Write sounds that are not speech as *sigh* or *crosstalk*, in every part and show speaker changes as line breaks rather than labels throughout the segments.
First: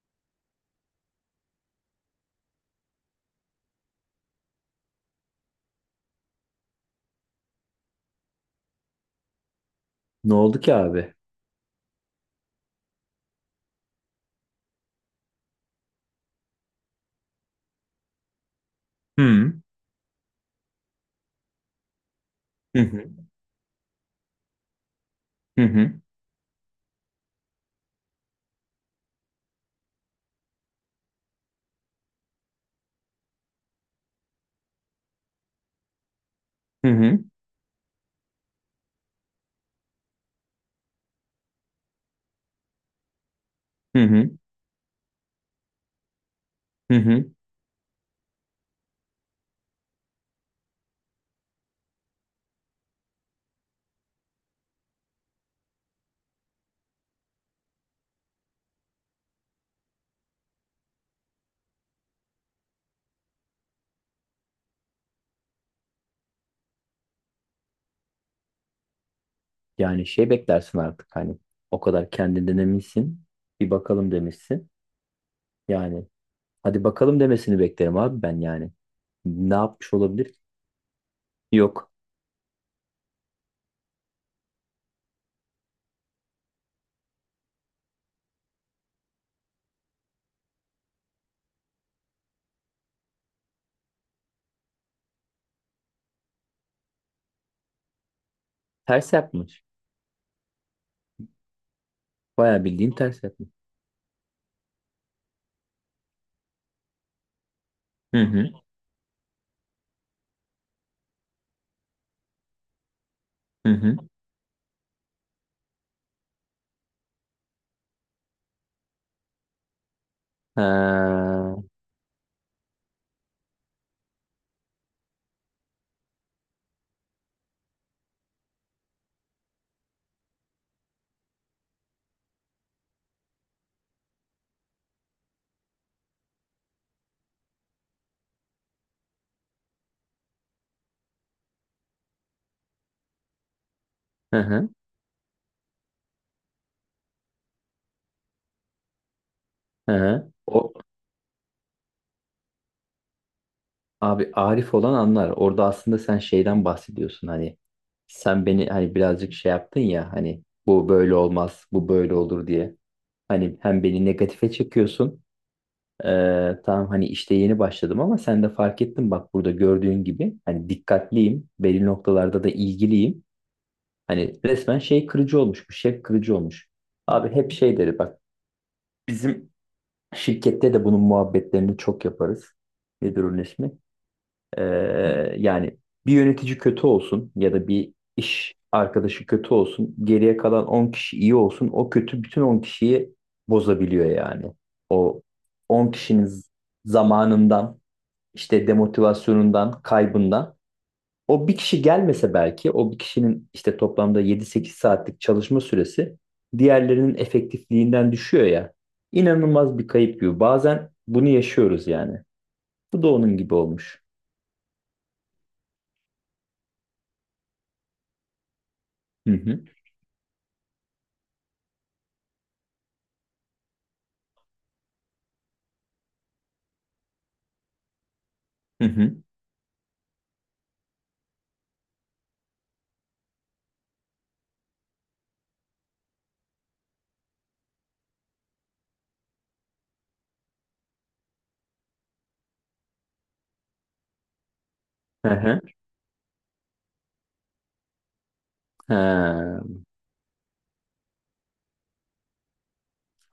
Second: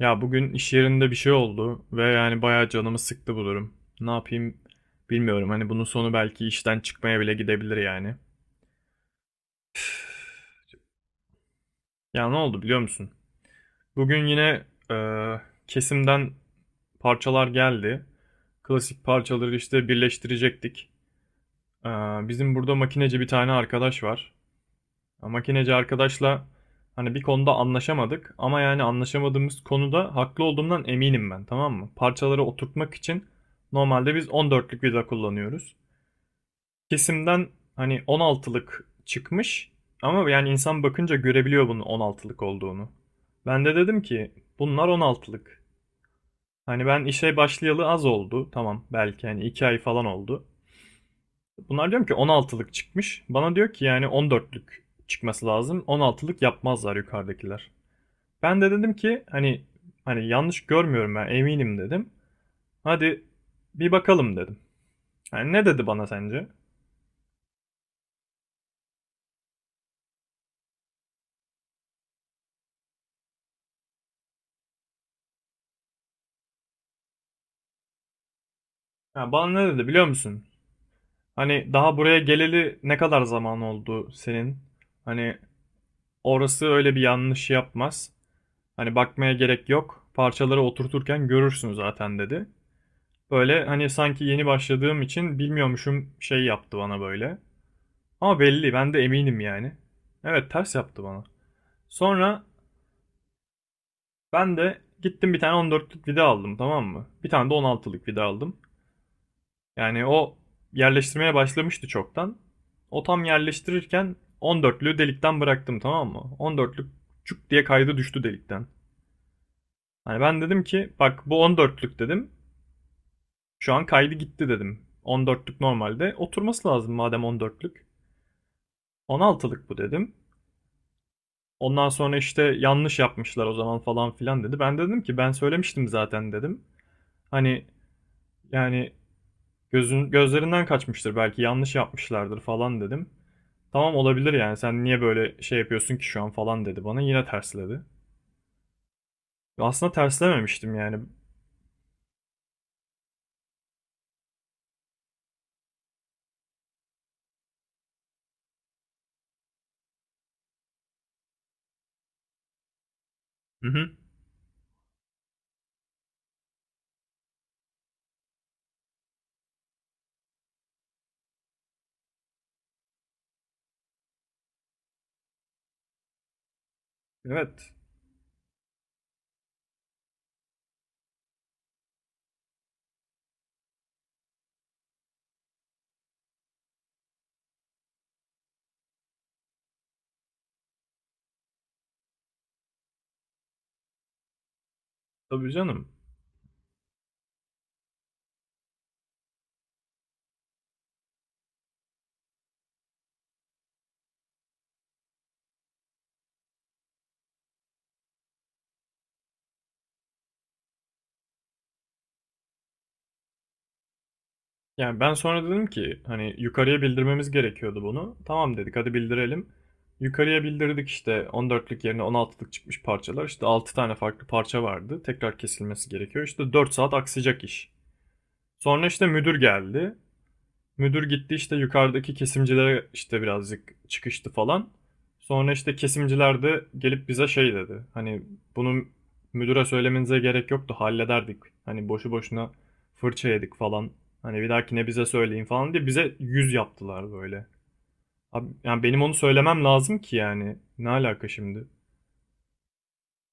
Ya bugün iş yerinde bir şey oldu ve yani bayağı canımı sıktı bu durum. Ne yapayım bilmiyorum. Hani bunun sonu belki işten çıkmaya bile gidebilir yani.
Ne oldu ki abi?
Ya ne oldu biliyor musun? Bugün yine e, kesimden parçalar geldi. Klasik
Hı.
parçaları işte birleştirecektik. E, Bizim burada
Hı hı.
makineci bir tane arkadaş var. Ya
Hı
makineci
hı.
arkadaşla hani bir konuda anlaşamadık ama yani anlaşamadığımız konuda haklı olduğumdan eminim ben, tamam mı? Parçaları oturtmak için normalde biz 14'lük vida kullanıyoruz.
Hı hı.
Kesimden hani 16'lık çıkmış ama yani insan bakınca görebiliyor bunun 16'lık olduğunu. Ben de
Hı
dedim ki
hı.
bunlar 16'lık. Hani
Hı
ben
hı.
işe başlayalı az oldu, tamam, belki hani 2 ay falan oldu. Bunlar diyorum ki 16'lık çıkmış. Bana diyor ki yani 14'lük çıkması lazım. 16'lık yapmazlar yukarıdakiler. Ben de dedim ki hani yanlış görmüyorum ben, eminim dedim. Hadi bir bakalım dedim. Yani ne dedi bana sence?
Yani şey beklersin artık hani, o kadar kendinden eminsin. Bir bakalım demişsin. Yani hadi bakalım demesini beklerim abi ben yani.
Ha,
Ne
bana ne dedi
yapmış
biliyor
olabilir?
musun? Hani
Yok.
daha buraya geleli ne kadar zaman oldu senin? Hani orası öyle bir yanlış yapmaz. Hani bakmaya gerek yok. Parçaları oturturken görürsün zaten dedi. Böyle hani sanki yeni başladığım için bilmiyormuşum şey yaptı bana böyle. Ama belli, ben de
Ters
eminim
yapmış.
yani. Evet, ters yaptı bana. Sonra
Bayağı bildiğin ters yapmış.
ben de gittim bir tane 14'lük vida aldım, tamam mı? Bir tane de 16'lık
Hı
vida
hı.
aldım. Yani o yerleştirmeye başlamıştı çoktan. O tam
Hı hı.
yerleştirirken 14'lüğü delikten bıraktım, tamam mı? 14'lük çuk diye kaydı, düştü delikten. Hani ben dedim ki bak, bu
Ha.
14'lük dedim. Şu an kaydı gitti dedim. 14'lük normalde oturması lazım madem 14'lük. 16'lık bu dedim. Ondan sonra işte yanlış yapmışlar o zaman falan filan dedi. Ben de dedim ki ben söylemiştim zaten dedim. Hani yani gözün gözlerinden kaçmıştır, belki yanlış yapmışlardır falan dedim. Tamam, olabilir
Hı
yani
hı.
sen niye böyle şey yapıyorsun ki şu an falan dedi, bana yine tersledi. Aslında
Hı hı. O,
terslememiştim yani.
Abi Arif olan anlar. Orada aslında sen şeyden bahsediyorsun hani. Sen beni hani birazcık şey yaptın ya, hani bu böyle olmaz, bu böyle olur diye. Hani
Hı
hem
hı.
beni negatife çekiyorsun. Tamam, hani işte yeni başladım ama sen de fark ettin bak, burada gördüğün gibi hani dikkatliyim. Belli noktalarda da ilgiliyim. Hani resmen şey kırıcı olmuş, bu şey kırıcı olmuş. Abi hep
Evet.
şey deri bak, bizim şirkette de bunun muhabbetlerini çok yaparız. Nedir onun ismi? Yani bir yönetici kötü olsun ya da bir iş arkadaşı kötü olsun, geriye kalan 10 kişi iyi olsun, o kötü bütün 10 kişiyi bozabiliyor yani. O
Tabii canım.
10 kişinin zamanından, işte demotivasyonundan, kaybından. O bir kişi gelmese belki, o bir kişinin işte toplamda 7-8 saatlik çalışma süresi diğerlerinin efektifliğinden düşüyor ya. İnanılmaz bir kayıp gibi. Bazen bunu yaşıyoruz yani. Bu da onun gibi olmuş.
Yani ben sonra dedim ki hani yukarıya bildirmemiz gerekiyordu bunu. Tamam dedik, hadi
Hı
bildirelim.
hı.
Yukarıya bildirdik işte 14'lük yerine 16'lık çıkmış parçalar. İşte 6 tane farklı parça vardı. Tekrar kesilmesi gerekiyor. İşte 4 saat aksayacak iş.
Hı
Sonra işte
hı.
müdür geldi. Müdür gitti işte yukarıdaki kesimcilere işte birazcık çıkıştı falan. Sonra işte kesimciler de gelip bize şey dedi. Hani bunu müdüre söylemenize gerek yoktu, hallederdik. Hani boşu boşuna fırça yedik falan. Hani bir dahakine bize
Hı
söyleyin
hı.
falan diye bize yüz yaptılar böyle. Abi, yani benim onu
Ha.
söylemem lazım ki yani. Ne alaka şimdi?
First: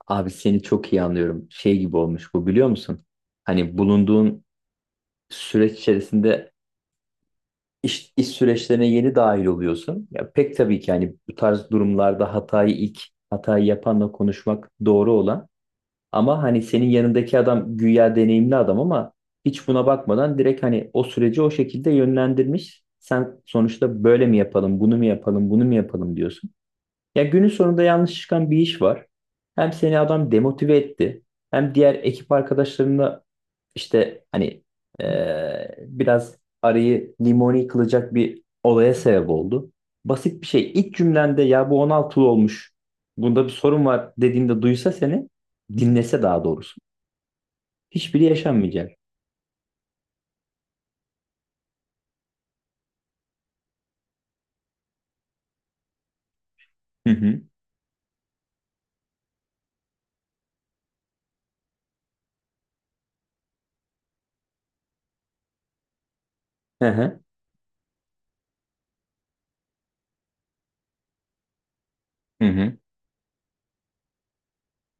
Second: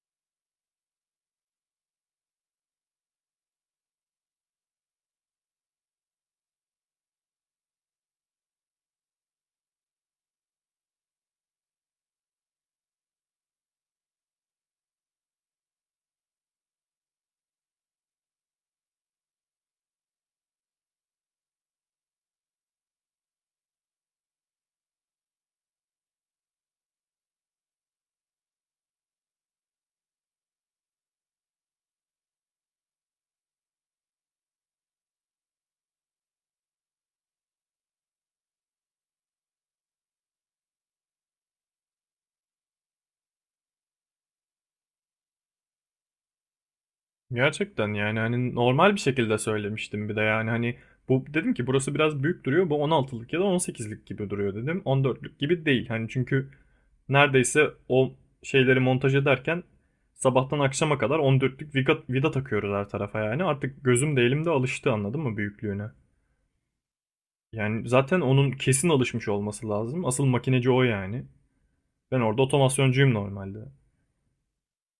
Abi, seni çok iyi anlıyorum. Şey gibi olmuş bu, biliyor musun? Hani bulunduğun süreç içerisinde iş süreçlerine yeni dahil oluyorsun. Ya pek tabii ki hani bu tarz durumlarda ilk hatayı yapanla konuşmak doğru olan. Ama hani senin yanındaki adam güya deneyimli adam ama hiç buna bakmadan direkt hani o süreci o şekilde yönlendirmiş. Sen sonuçta böyle mi yapalım, bunu mu yapalım, bunu mu yapalım diyorsun. Ya günün sonunda yanlış çıkan bir iş var. Hem seni adam demotive etti, hem diğer ekip arkadaşlarına işte hani, biraz arayı limoni kılacak bir olaya sebep oldu. Basit bir şey. İlk cümlende ya bu 16'lı olmuş, bunda bir sorun var dediğinde duysa seni, dinlese daha doğrusu.
Gerçekten yani
Hiçbiri
hani
yaşanmayacak.
normal bir şekilde söylemiştim bir de yani hani bu dedim ki burası biraz büyük duruyor, bu 16'lık ya da 18'lik gibi duruyor dedim, 14'lük gibi değil hani, çünkü
Hı hı.
neredeyse o şeyleri montaj ederken sabahtan akşama kadar 14'lük vida takıyoruz her tarafa, yani artık gözüm de elim de alıştı, anladın mı, büyüklüğüne.
Hı hı.
Yani zaten onun kesin alışmış olması lazım, asıl makineci o yani, ben orada
Hı hı.
otomasyoncuyum normalde.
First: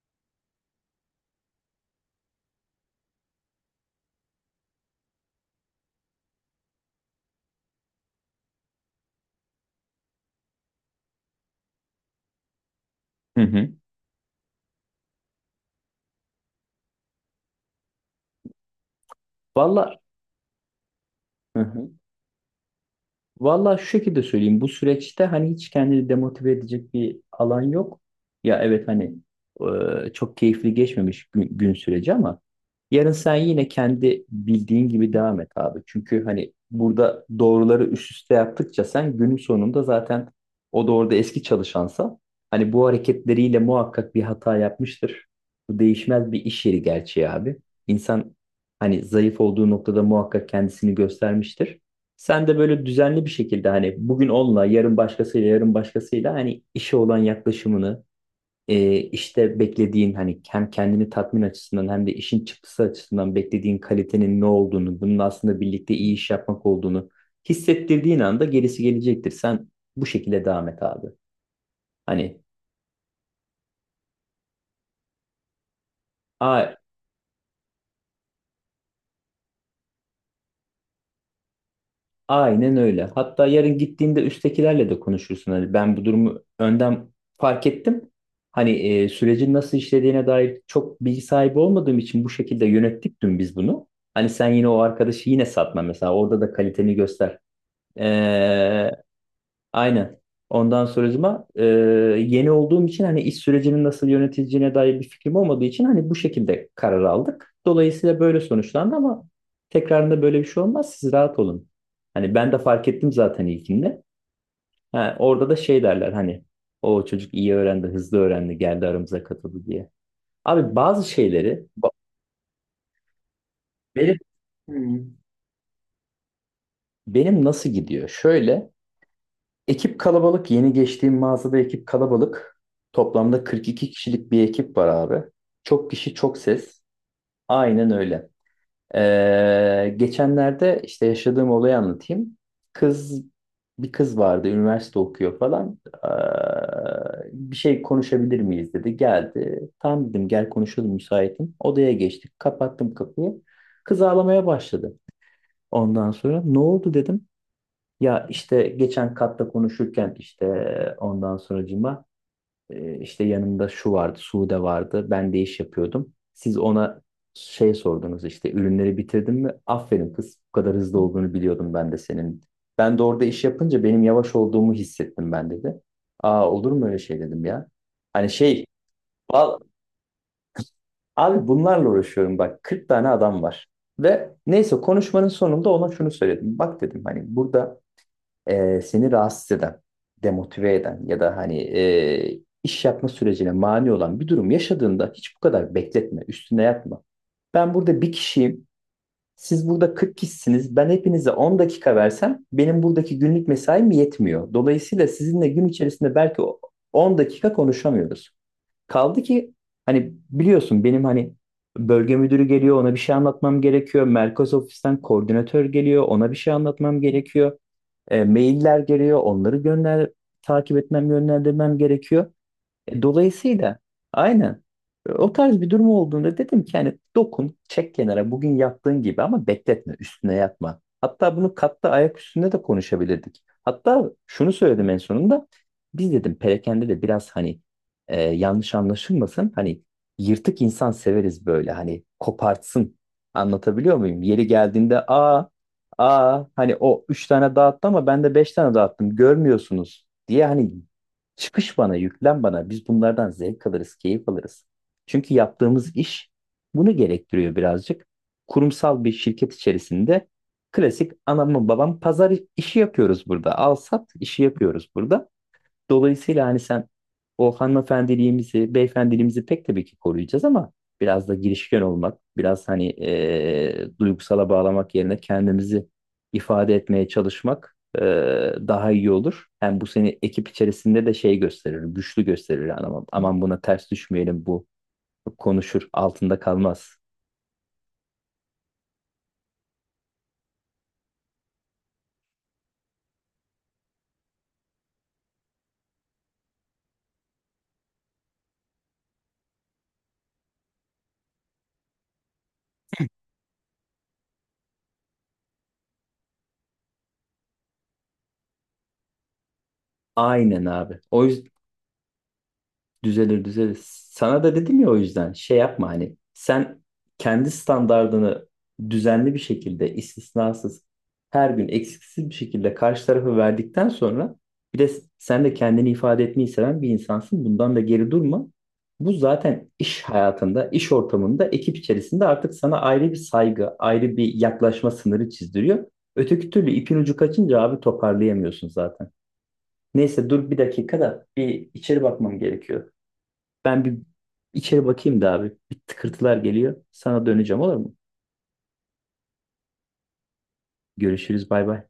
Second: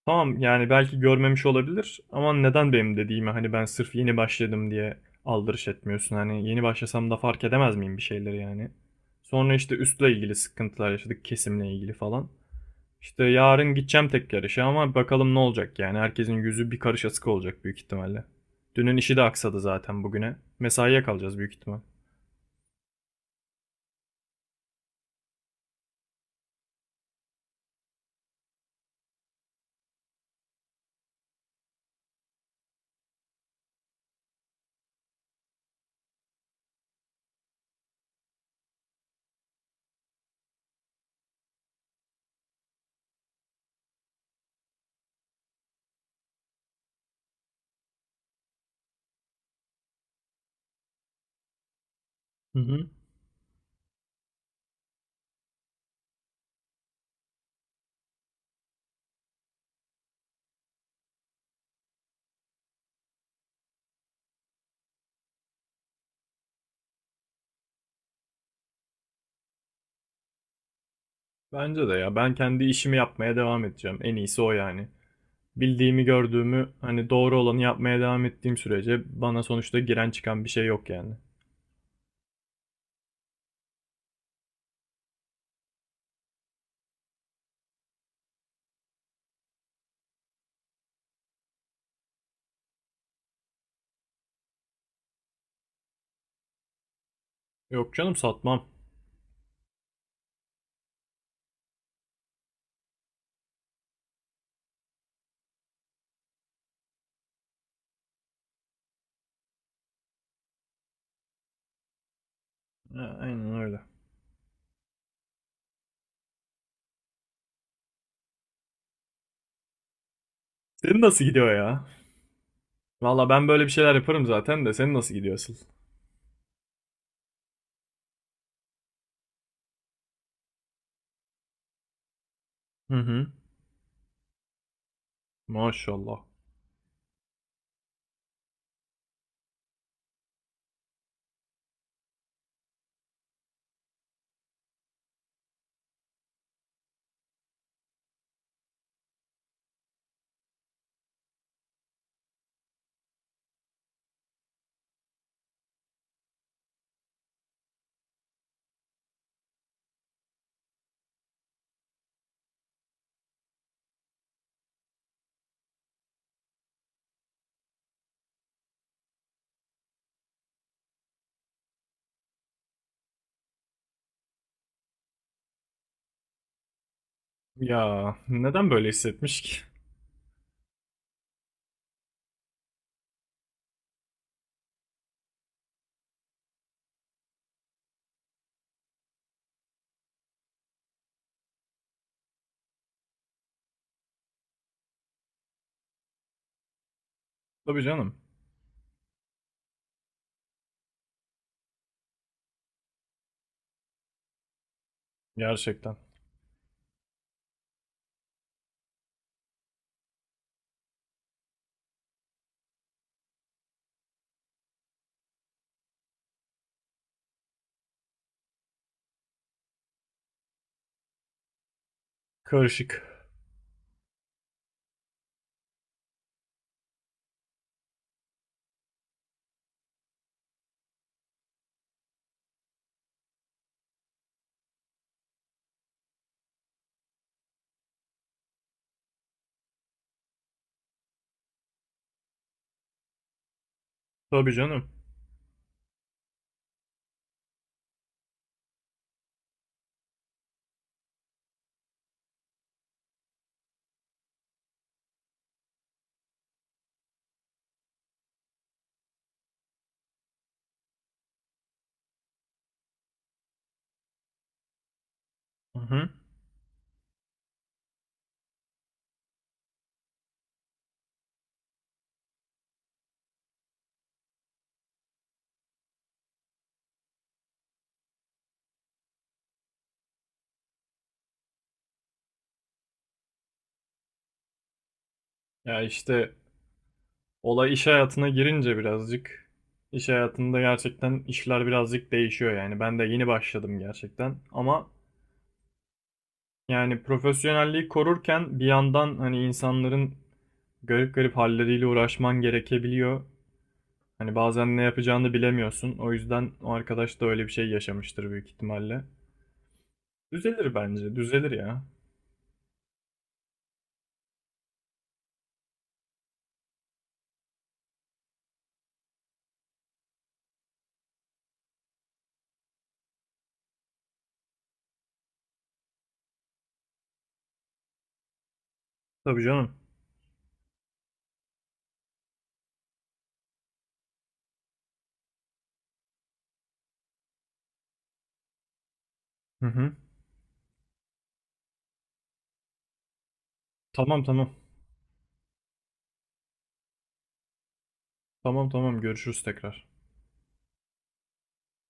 Tamam, yani belki görmemiş olabilir ama neden benim dediğime, hani ben sırf yeni başladım diye aldırış etmiyorsun. Hani yeni başlasam da fark edemez miyim bir şeyleri yani. Sonra işte üstle ilgili sıkıntılar yaşadık, kesimle ilgili falan. İşte
Hı hı.
yarın gideceğim tek yarışa ama bakalım ne olacak yani. Herkesin yüzü bir karış asık olacak büyük ihtimalle. Dünün işi de aksadı
Valla.
zaten bugüne. Mesaiye kalacağız büyük
Hı
ihtimal.
hı. Valla şu şekilde söyleyeyim. Bu süreçte hani hiç kendini demotive edecek bir alan yok. Ya evet hani, çok keyifli geçmemiş gün süreci ama yarın sen yine kendi bildiğin gibi devam et abi. Çünkü hani burada doğruları üst üste yaptıkça sen günün sonunda zaten, o da orada eski çalışansa hani bu hareketleriyle muhakkak bir hata yapmıştır. Bu değişmez bir iş yeri gerçeği abi. İnsan hani zayıf olduğu noktada muhakkak kendisini göstermiştir. Sen
Hı
de böyle
hı.
düzenli bir şekilde hani bugün onunla, yarın başkasıyla, yarın başkasıyla, hani işe olan yaklaşımını, işte beklediğin hani hem kendini tatmin açısından hem de işin çıktısı açısından beklediğin kalitenin ne olduğunu, bunun aslında birlikte iyi iş yapmak olduğunu hissettirdiğin anda gerisi gelecektir. Sen bu şekilde devam et abi.
Bence de ya, ben
Hani,
kendi işimi yapmaya devam edeceğim. En iyisi o yani. Bildiğimi, gördüğümü,
a
hani doğru olanı yapmaya devam ettiğim sürece bana sonuçta giren çıkan bir şey yok yani.
aynen öyle. Hatta yarın gittiğinde üsttekilerle de konuşursun. Hani ben bu durumu önden fark ettim. Hani sürecin nasıl işlediğine dair çok bilgi sahibi olmadığım için bu şekilde yönettik dün biz bunu. Hani sen yine o arkadaşı yine satma mesela. Orada da kaliteni göster.
Yok canım, satmam.
Ee, Aynen. Ondan sonracıma yeni olduğum için hani iş sürecinin nasıl yönetileceğine dair bir fikrim olmadığı için hani bu şekilde karar aldık. Dolayısıyla böyle sonuçlandı ama tekrarında böyle bir şey olmaz. Siz rahat olun. Hani ben de fark ettim
Ha,
zaten
aynen öyle.
ilkinde. Ha, orada da şey derler hani, o çocuk iyi öğrendi, hızlı öğrendi, geldi aramıza katıldı diye. Abi
Senin
bazı
nasıl gidiyor
şeyleri
ya?
ba-
Valla ben böyle bir şeyler
benim,
yaparım zaten de senin nasıl
Hmm.
gidiyor asıl?
Benim nasıl gidiyor? Şöyle. Ekip kalabalık. Yeni geçtiğim mağazada ekip kalabalık.
Hı hı.
Toplamda 42 kişilik bir ekip var abi. Çok kişi
Maşallah.
çok ses. Aynen öyle. Geçenlerde işte yaşadığım olayı anlatayım. Kız Bir kız vardı, üniversite okuyor falan. Bir şey konuşabilir miyiz dedi. Geldi. Tamam dedim, gel konuşalım müsaitim. Odaya geçtik. Kapattım kapıyı. Kız ağlamaya başladı. Ondan sonra ne oldu dedim. Ya işte geçen katta konuşurken işte ondan sonracıma, işte yanımda şu vardı, Sude vardı. Ben de iş yapıyordum. Siz ona şey sordunuz işte, ürünleri bitirdin mi? Aferin kız, bu kadar hızlı olduğunu biliyordum ben de senin. Ben de orada iş yapınca benim yavaş olduğumu hissettim ben, dedi. Aa, olur mu öyle şey dedim ya.
Ya
Hani şey
neden böyle hissetmiş ki?
val- abi bunlarla uğraşıyorum bak, 40 tane adam var. Ve neyse konuşmanın sonunda ona şunu söyledim. Bak dedim, hani burada seni rahatsız eden, demotive eden ya da hani iş yapma sürecine mani olan bir durum yaşadığında hiç bu kadar bekletme, üstüne yatma.
*laughs*
Ben
Tabii
burada bir
canım.
kişiyim, siz burada 40 kişisiniz. Ben hepinize 10 dakika versem benim buradaki günlük mesaim yetmiyor. Dolayısıyla sizinle gün
Gerçekten.
içerisinde belki 10 dakika konuşamıyoruz. Kaldı ki hani biliyorsun benim hani, bölge müdürü geliyor ona bir şey anlatmam gerekiyor. Merkez ofisten koordinatör geliyor ona bir şey anlatmam gerekiyor. Mailler geliyor, onları gönder, takip etmem, yönlendirmem gerekiyor.
Karışık.
Dolayısıyla aynen. O tarz bir durum olduğunda dedim ki hani dokun çek kenara bugün yaptığın gibi ama bekletme üstüne yatma. Hatta bunu katta ayak üstünde de konuşabilirdik. Hatta şunu söyledim en sonunda, biz dedim perakende de biraz hani yanlış anlaşılmasın hani yırtık insan severiz böyle hani kopartsın, anlatabiliyor muyum? Yeri
Tabii canım.
geldiğinde aa, aa hani, o üç tane dağıttı ama ben de beş tane dağıttım görmüyorsunuz diye hani, çıkış bana, yüklen bana. Biz bunlardan zevk alırız, keyif alırız. Çünkü yaptığımız iş bunu gerektiriyor birazcık. Kurumsal bir şirket içerisinde klasik anamın babam pazar işi yapıyoruz burada. Al sat işi yapıyoruz burada.
Hı hı.
Dolayısıyla hani sen o hanımefendiliğimizi, beyefendiliğimizi pek tabii ki koruyacağız ama biraz da girişken olmak, biraz hani duygusala bağlamak yerine kendimizi ifade etmeye çalışmak daha iyi olur. Hem bu seni ekip içerisinde de şey gösterir, güçlü gösterir. Yani aman, aman buna ters düşmeyelim, bu
Ya
konuşur,
işte
altında kalmaz.
olay iş hayatına girince birazcık, iş hayatında gerçekten işler birazcık değişiyor yani. Ben de yeni başladım gerçekten ama yani profesyonelliği korurken bir yandan hani insanların garip garip halleriyle uğraşman gerekebiliyor. Hani bazen ne yapacağını bilemiyorsun. O yüzden o arkadaş da öyle bir şey yaşamıştır büyük ihtimalle.
Aynen
Düzelir
abi.
bence.
O
Düzelir
yüzden.
ya.
Düzelir düzelir. Sana da dedim ya, o yüzden şey yapma hani, sen kendi standardını düzenli bir şekilde istisnasız her gün eksiksiz bir şekilde karşı tarafa verdikten sonra bir de sen de kendini ifade etmeyi seven bir insansın. Bundan da geri durma. Bu
Tabii
zaten
canım.
iş hayatında, iş ortamında, ekip içerisinde artık sana ayrı bir saygı, ayrı bir yaklaşma sınırı çizdiriyor. Öteki türlü ipin ucu kaçınca abi toparlayamıyorsun zaten.
Hı hı.
Neyse dur, bir dakika da bir içeri bakmam gerekiyor. Ben bir
Tamam tamam.
içeri bakayım da abi. Bir tıkırtılar geliyor. Sana döneceğim olur mu?
Tamam tamam. Görüşürüz tekrar.
Görüşürüz bay bay.